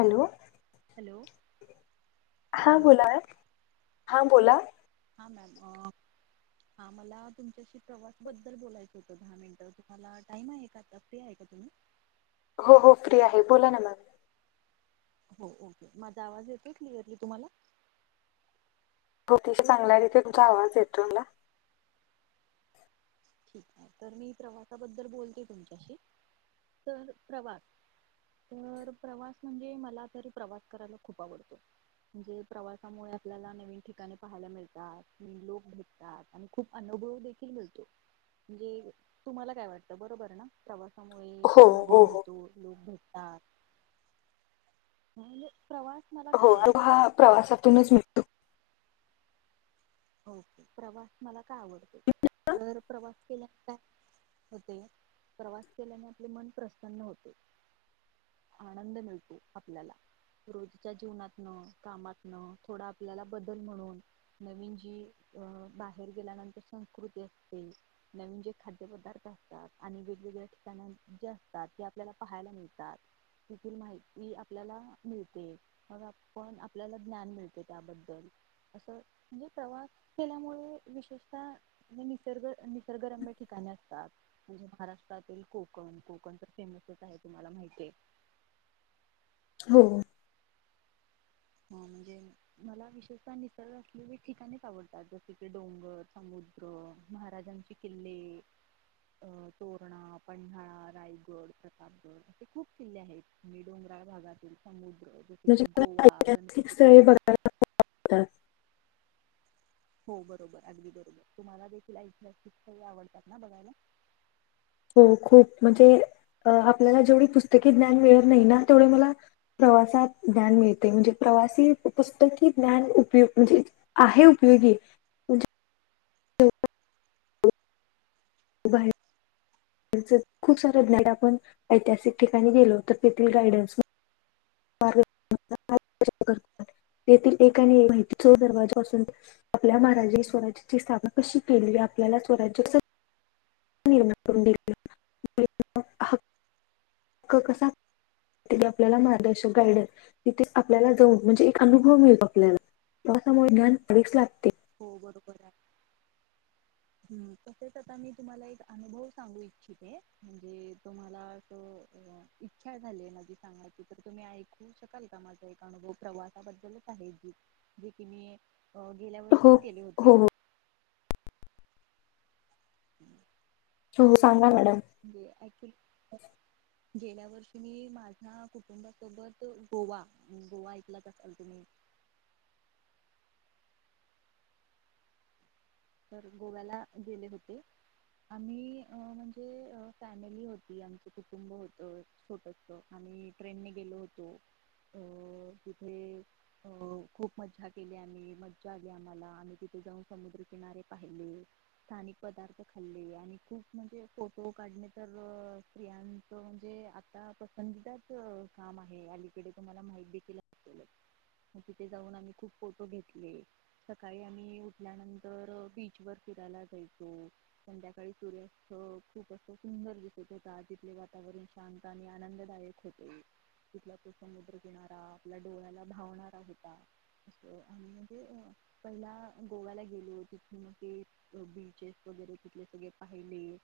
Hello hello हां hello बोला हा बोला हा मॅम हा मला तुमच्याशी प्रवास बद्दल बोलायचं होतं दहा मिनटं तुम्हाला टाइम आहे का आता फ्री आहे का तुम्ही हो हो फ्री आहे बोला ना मॅम हो ओके माझा आवाज येतोय क्लिअरली तुम्हाला ओके शी चांगला आहे तिथे तुमचा आवाज येतोय मला ठीक आहे तर मी प्रवासाबद्दल बोलते तुमच्याशी तर प्रवास तर प्रवास म्हणजे मला तरी प्रवास करायला खूप आवडतो तर मी प्रवासबद्दल बोलतीये तुमच्याशी तर प्रवास तर प्रवास म्हणजे मला तरी प्रवास करायला खूप आवडतो म्हणजे प्रवासामुळे आपल्याला नवीन ठिकाणे पाहायला मिळतात लोक भेटतात आणि खूप अनुभव देखील मिळतो. म्हणजे तुम्हाला काय वाटतं बरोबर ना प्रवास मुळे हो अनुभव हो हो मिळतो. लोक भेट नाही म्हणजे प्रवास मला का हो, आणि आवडतो हा प्रवासातूनच मिळतो. हो प्रवास मला का आवडत? तर प्रवास केल्याकाय होते प्रवास केल्याने आपले मन प्रसन्न होते, आनंद मिळतो आपल्याला. रोजच्या जीवनातन, कामातन थोडा आपल्याला बदल म्हणून नवीन जी जी अ बाहेर गेल्यानंतर संस्कृती असते, नवीन जे खाद्यपदार्थ असतात आणि वेगवेगळ्या ठिकाण जे असतात ती आपल्याला पाहायला मिळतात. तिथील माहिती आपल्याला मिळते, मग पण आपल्याला ज्ञान मिळते त्याबद्दल. असं म्हण प्रवास केल्यामुळे विशेषतः निसर्ग निसर्गरम्य ठिकाणी असतात म्हणजे महाराष्ट्रातील कोकण कोकण तर फेमसच आहे तुम्हाला माहितीये हो. ह म्हणजे मला विशेषतः निसर्ग असलेले ठिकाणीच आवडतात. जसे की डोंगर, समुद्र, महाराजांची किल्ले अ तोरणा, पन्हाळा, रायगड, प्रतापगड असे खूप किल्ले आहेत. मी डोंगराळ भागातील समु जसे की गोवा अशी स्थळे बघायला भेटतात. हो बरोबर, अगदी बरोबर तुम्हाला देखील ऐतिहासिक स्थळे आवडतात ना बघायला? हो खूप म्हणजे अ आपल्याला जेवढी पुस्तकी ज्ञान मिळत नाही ना तेवढे मला प्रवासात ज्ञान मिळते. म्हणजे प्रवासी पुस्तकी ज्ञान उपयुक्त म्हणजे आहे उपयोगीे म्हण बाहेरच खूप सारे ज्ञान आपण ऐतिहासिक ठिकाणी गेलो, तर तेथील गायडन्स [unintelligible] तेथील एक आणि एक माहिती चोर दरवाजापासून आपल्या महाराजांनी स्वराज्याची स्थापना कशी केली, आपल्याला स्वराज्य [unintelligible] [unintelligible] हक्क कसा तिथे आपल्याला मार्गदर्शक, गायडन तिथे आपल्याला जाऊन म्हणजे एक अनुभव मिळतो आपल्याला प्रवासामुळे ज्ञान वाढीस लागते. हो बरोबर आहे. हम्म तसेच आता मी तुम्हाला एक अनुभव सांगू इच्छिते. म्हणजे तुम्हाला असं इच्छा झालीय माझी सांगायची, तर तुम्ही ऐकू शकाल का? माझा एक अनुभव प्रवासाबद्दलच आहे जे की मी अ गेल्या हो गेले होते. हो हो [unintelligible] हो, हो सांगा मॅडम. म्हणजे गेल्या वर्षी मी माझ्या कुटुंबासोबत गोवा गोवा ऐकलाच असाल तुम्ही तर गोव्याला गेले होते. आम्ही अ म्हणजे अ फॅमिली होती, आमचं कुटुंब होत छोटंसं, आम्ही ट्रेनने गेलो होतो. अ तिथे अ खूप मज्जा केली आम्ही, मज्जा आली आम्हाला. आम्ही तिथे जाऊन समुद्र किनारे पाहिले, स्थानिक पदार्थ खाल्ले आणि खूप म्हणजे फोटो काढणे तर स्त्रियांच म्हणजे आता पसंतीदाच काम आहे. अलीकडे तुम्हाला माहीत देखिल असेलच तिथे जाऊन आम्ही खूप फोटो घेतले. सकाळी आम्ही उठल्यानं तर बीचवर फिरायला जायचो. संध्याकाळी सूर्यास्त खूप अस सुंदर दिसत होता. तिथले वातावरण शांत आणि आनंददायक होते. तिथला तो समुद्र किनारा आपल्या डोळ्याला भावणारा होता असं आणि म्हणजे पण ना गोव्याला गेलो तिथून ते बीचेस वगैरे तिथले सगळे पाहिले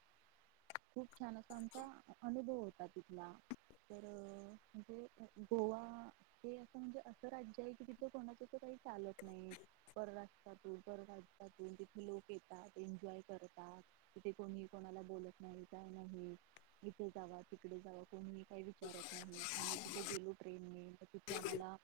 खूप छान असा आमचा अनुभव होता तिथला. तर म्हणजे गोवा हे असं म्हणजे असं राज्य आहे कि तिथं कोणाच काही चालत नाही. परराष्ट्रातून परराष्ट्रयातून तिथे लोक येतात, एन्जॉय करतात. तिथे कोणी कोणाला बोलत नाही, काय नाही. इकडे जावा, तिकडे जावा कोणीही काही विचारत नाही आम्ही तिथे गेलो ट्रेननेे. तिथे आम्हाला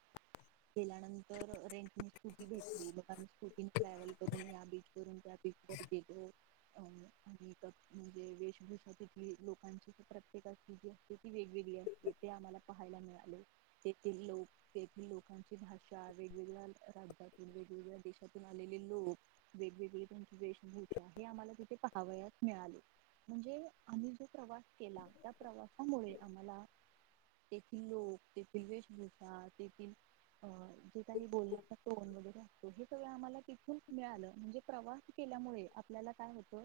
गेल्यानंतर रेंटने स्कूटी भेटली, मग आम्ही स्कूटीने ट्रॅव्हल करून या बीचवरून त्या बीचवर गेलो. अ आणि म्हणजे वेशभूषा तिथील लोकांची प्रत्येकाची जी असते ती वेगवेगळी असते ते आम्हाला पाहायला मिळाले. तेथील लोक, तेथील लोकांची भाषा वेगवेगळ्या राज्यातून, वेगवेगळ्या देशांतून- [inaudible] लोक वेगवेगळे त्यांची वेशभूषा हे आम्हाला तिथे पाहावयास मिळाले. म्हणजे आम्ही जो प्रवास केला त्या प्रवास त्यामुळे आम्हाला तेथील लोक, तेथील वेशभूषा, तेथील अ जे काही बोलण्याचा टोन वगैरे असतो हे आम्हाला तिथून मिळालं म्हणजे प्रवास केल्यामुळे आपल्याला काय होत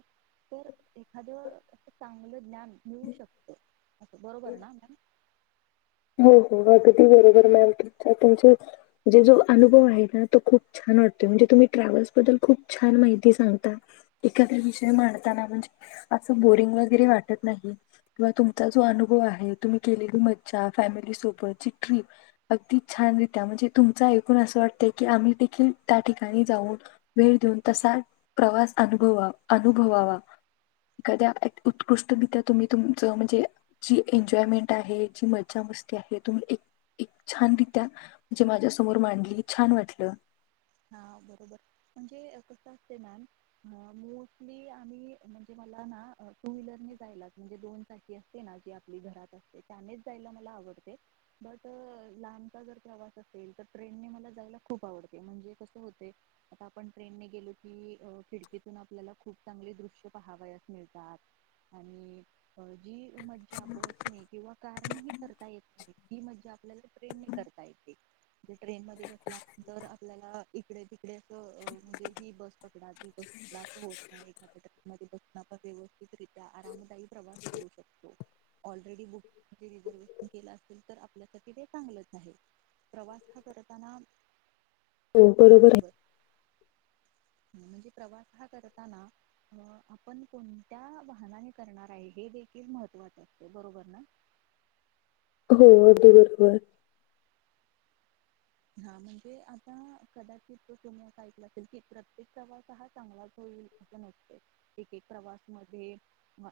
तर एखाद चांगलं ज्ञान मिळू शकत असं. बरोबर ना मॅम? हो, हो अगदी बरोबर मॅम. तुमच्या जे जो अनुभव आहे ना तो खूप छान वाटतोय. म्हणजे तुम्ही ट्रॅव्हल्स बद्दल खूप छान माहिती सांगता. एखाद्या विषय मांडताना म्हणजे असं बोरिंग वगैरे वाटत नाही किंवा तुमचा जो अनुभव आहे, तुम्ही केलेली मज्जा फॅमिली सोबतची ट्रिप अगदी छानरित्या म्हणजे तुमच ऐकून असं वाटत की आम्ही देखील त्या ठिकाणी जाऊन वेळ देऊन तसा प्रवास अनुभवा अनुभवावा. एखाद्या उत्कृष्टरित्या तुम्ही तुमचं म्हणजे जी एन्जॉयमेंट आहे, जी मज्जा मज्जा मस्ती आहे, तुम्ही एक एक छानरित्या म्हणजे माझ्या समोर मांडली, छान वाटलं. हा बरोबर. म्हणजे कसं असतंय मॅम मोस्टली अ आम्ही म्हणजे मला ना टू व्हीलरने जायला म्हणजे दोन चाकी असते ना जी आपली घरात असते त्यानेच जायला मला आवडते. बट लांबचा जर प्रवास असेल, तर ट्रेनने मला जायला खूप आवडते. म्हणजे कसं होतेय आता आपण ट्रेनने गेलो की, अ खिडकीतून आपल्याला खूप चांगले दृश्य पाहावयास मिळतात आणि अ जी मज्जा बसने किंवा कार णेही करता येत नाही. की म्हणजे आपल्याला ट्रेनने करता येते. ट्रेन मध्ये बसल्यानंतर आपल्याला इकडे तिकडे असं म्हणजे ही बस पकडा, ती बस पकडा असं होत नाही एखाद्या ट्रकमध्ये बसून आपण व्यवस्थितरित्या आरामदायी प्रवास करू शकतो. ऑलरेडी बुक रिझर्वेशन केलं असेल तर आपल्यासाठी ते चांगलंच आहे. प्रवास हा करताना हो बरोबर हाय म्हणजे प्रवास हा करताना अ- आपण कोणत्या वाहनाने करणार आहे, हे देखील महत्त्वाच असत. बरोबर ना? आहे हो अगदी बरोबर. हा म्हणजे आता कदाचित तुम्ही अस ऐकल असेल कि प्रत्येक प्रवास हा चांगलाच होईल अस नसत. एक एक प्रवास मध्ये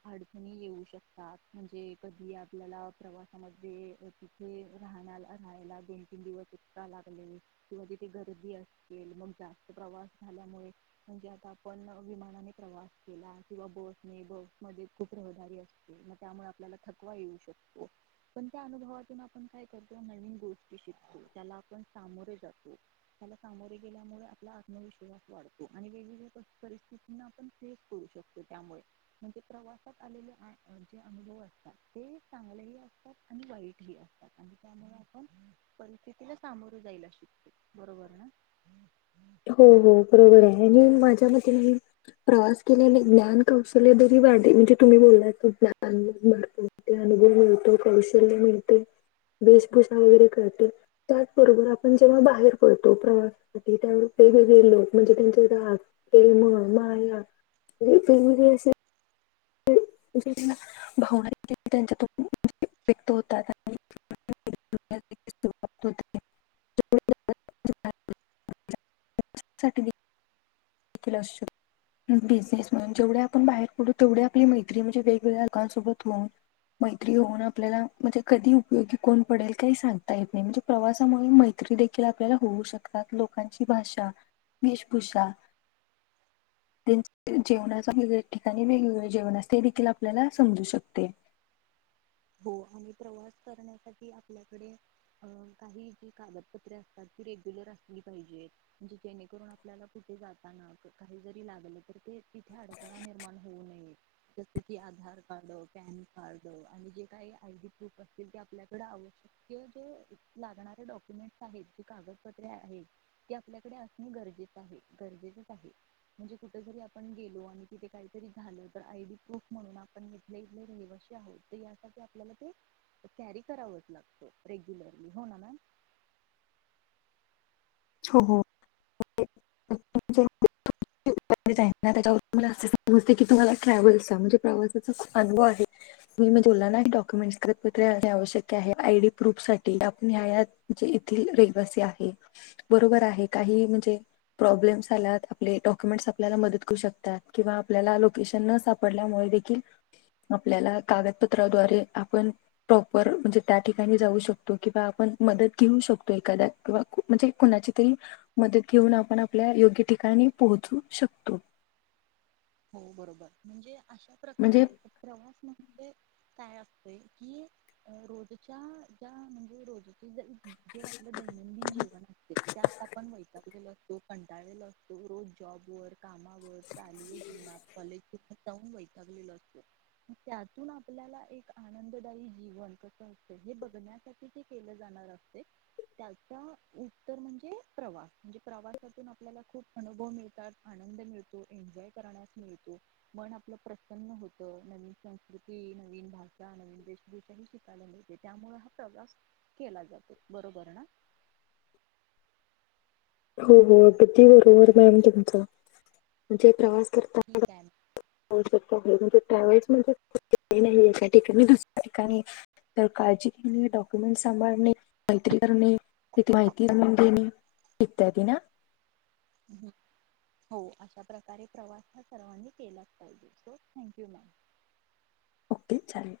अडचणी येऊ शकतात. म्हणजे कधी आपल्याला प्रवासामध्ये तिथे राहण्याला, राहायला दोन तीन दिवस [unintelligible] किंवा तिथे गर्दी असेल मग जास्त प्रवास झाल्यामुळे म्हणजे आता आपण विमानाने प्रवास केला किंवा बसने बस मध्ये खूप रहदारी असते, मग त्यामुळे आपल्याला थकवा येऊ शकतो. पण त्या अनुभवातून आपण काय करतो नवीन गोष्टी शिकतो. त्याला आपण सामोरे जातो. त्याला सामोरे गेल्यामुळे आपला आत्मविश्वास वाढतो आणि वेगवेगळ्या परिस्थितीना आपण फेस करू शकतो. त्यामुळे म्हणजे प्रवासात आलेले जे अनुभव असतात ते चांगलेही असतात आणि वाईट ह असतात आणि त्यामुळे आपण परिस्थि तिला सामोरे जायला शिकतो. बरोबर ना? हो हो बरोबर आहे मी आणि माझ्या मते मी प्रवास केल्याने ज्ञान कौशल्य जरी वाढते म्हणजे तुम्ही बोललात कि अनुभव मिळतो, कौशल्य मिळते, वेशभूषा वगैरे कळते त्याचबरोबर आपण जेव्हा बाहेर पडतो प्रवासासाठी त्या वेळी वेगवेगळे लोक म्हणजे त्यांचे राग, प्रेमळ, माया वेगवेगळे असे [unintelligible] [inaudible] बिजनेस म्हणं जेवढे आपण बाहेर पडू तेवढ्या आपली मैत्री म्हणजे वेगवेगळ्या लोकांसोबत राहून, मैत्री होऊन आपल्याला म्हणजे कधी उपयोगी कोण पडेल काही सांगता येत नाही. म्हणजे प्रवासामुळे मैत्री देखील आपल्याला होऊ शकतात लोकांची भाषा, वेशभूषा ते जेवणाच वेगळ्या ठिकाणी वेगवेगळे जेवण असते देखील आपल्याला समजू शकते. हो आणि प्रवास करण्यासाठी आपल्याकडे अ- काही जी कागदपत्रे असतात ती रेग्युलर असली पाहिजे. म्हणजे जेणेकरून आपल्याला कुठे जाताना काही जरी लागलं तर ते तिथे अडथळा निर्माण होऊ नये. जस कि आधार कार्ड, पॅन कार्ड आणि जे काही आयडी प्रूफ अस ते आपल्याकडे आवश्यक जे लागणारे डॉक्युमेंटस आहेत जे कागदपत्रे आहे ते आपल्याकडे असणे गरजेच आहे, गरजेचच आहे. म्हणजे कुठ जरी आपण गेलो आणि तिथे काहीतरी झालं तर आयडी प्रुफ म्हणून आपण इथले इथले रहिवाशी आहोत तर या आपल्याला ते कॅरी करावच लागत रेग्युलरली. हो ना मॅम? हो [unintelligible] ट्रॅव्हल्सचा म्हणजे प्रवासाचा अनुभव आहे. तुम्ही मग बोलला ना डॉक्युमेंटस कागदपत्रे आवश्यक आहे, आयडी प्रुफसाठी आपण या या म्हणजे येथील रहिवासी आहे. बरोबर आहे काही म्हणजे प्रॉब्लेम्स आलात आपले डॉक्युमेंटस आपल्याला मदत करू शकतात किंवा आपल्याला लोकेशन न सापडल्यामुळे देखील आपल्याला कागदपत्राद्वारे आपण प्रॉपर म्हणजे त्या ठिकाणी जाऊ शकतो किंवा आपण मदत घेऊ शकतो एखाद्या किंवा म्हणजे कुणाची तरी मदत घेऊन आपण आपल्या योग्य ठिकाणी पोहचू शकतो. हो बरोबर म्हणजे अशा म्हणजे प्रकारे प्रवास म्हणजे काय असतय की, रोजच्या ज्या म्हणजे रोज ज जे आपलं दैनंदिन जीवन असते ते आता आपण वैतातगलेलो तो कंटाळलेला असतो रोज जॉबवर कामावर चालू [inaudible] जाऊन कॉलेजला जाऊन वैतागलेला असतो त्यातून आपल्याला एक आनंददायी जीवन कस असत हे बघण्यासाठी ते केलं जाणार असते त्याचा उत्तर म्हणजे प्रवास म्हणजे प्रवासातून आपल्याला खूप अनुभव मिळतात आनंद मिळतो एन्जॉय करण्यास मिळतो मन आपलं प्रसन्न होतं नवीन संस्कृती नवीन भाषा नवीन देशभूषा ह शिकायला मिळते त्यामुळे हा प्रवास केला जातो बरोबर ना? हो हो अगदी बरोबर मॅम तुमच म्हणजे प्रवास करताना ठीक आहे ना? [unintelligible] म्हणजे एका ठिकाणी दुसऱ्या ठिकाणी तर काळजी घेणे डॉक्युमेंट सांभाळणे मैत्री करणे [unintelligible] माहिती घेणे इत्यादी ना? हो अशा प्रकारे प्रवास हा सर्वांनी केलाच पाहिजे so thank you ma'am okay चालेल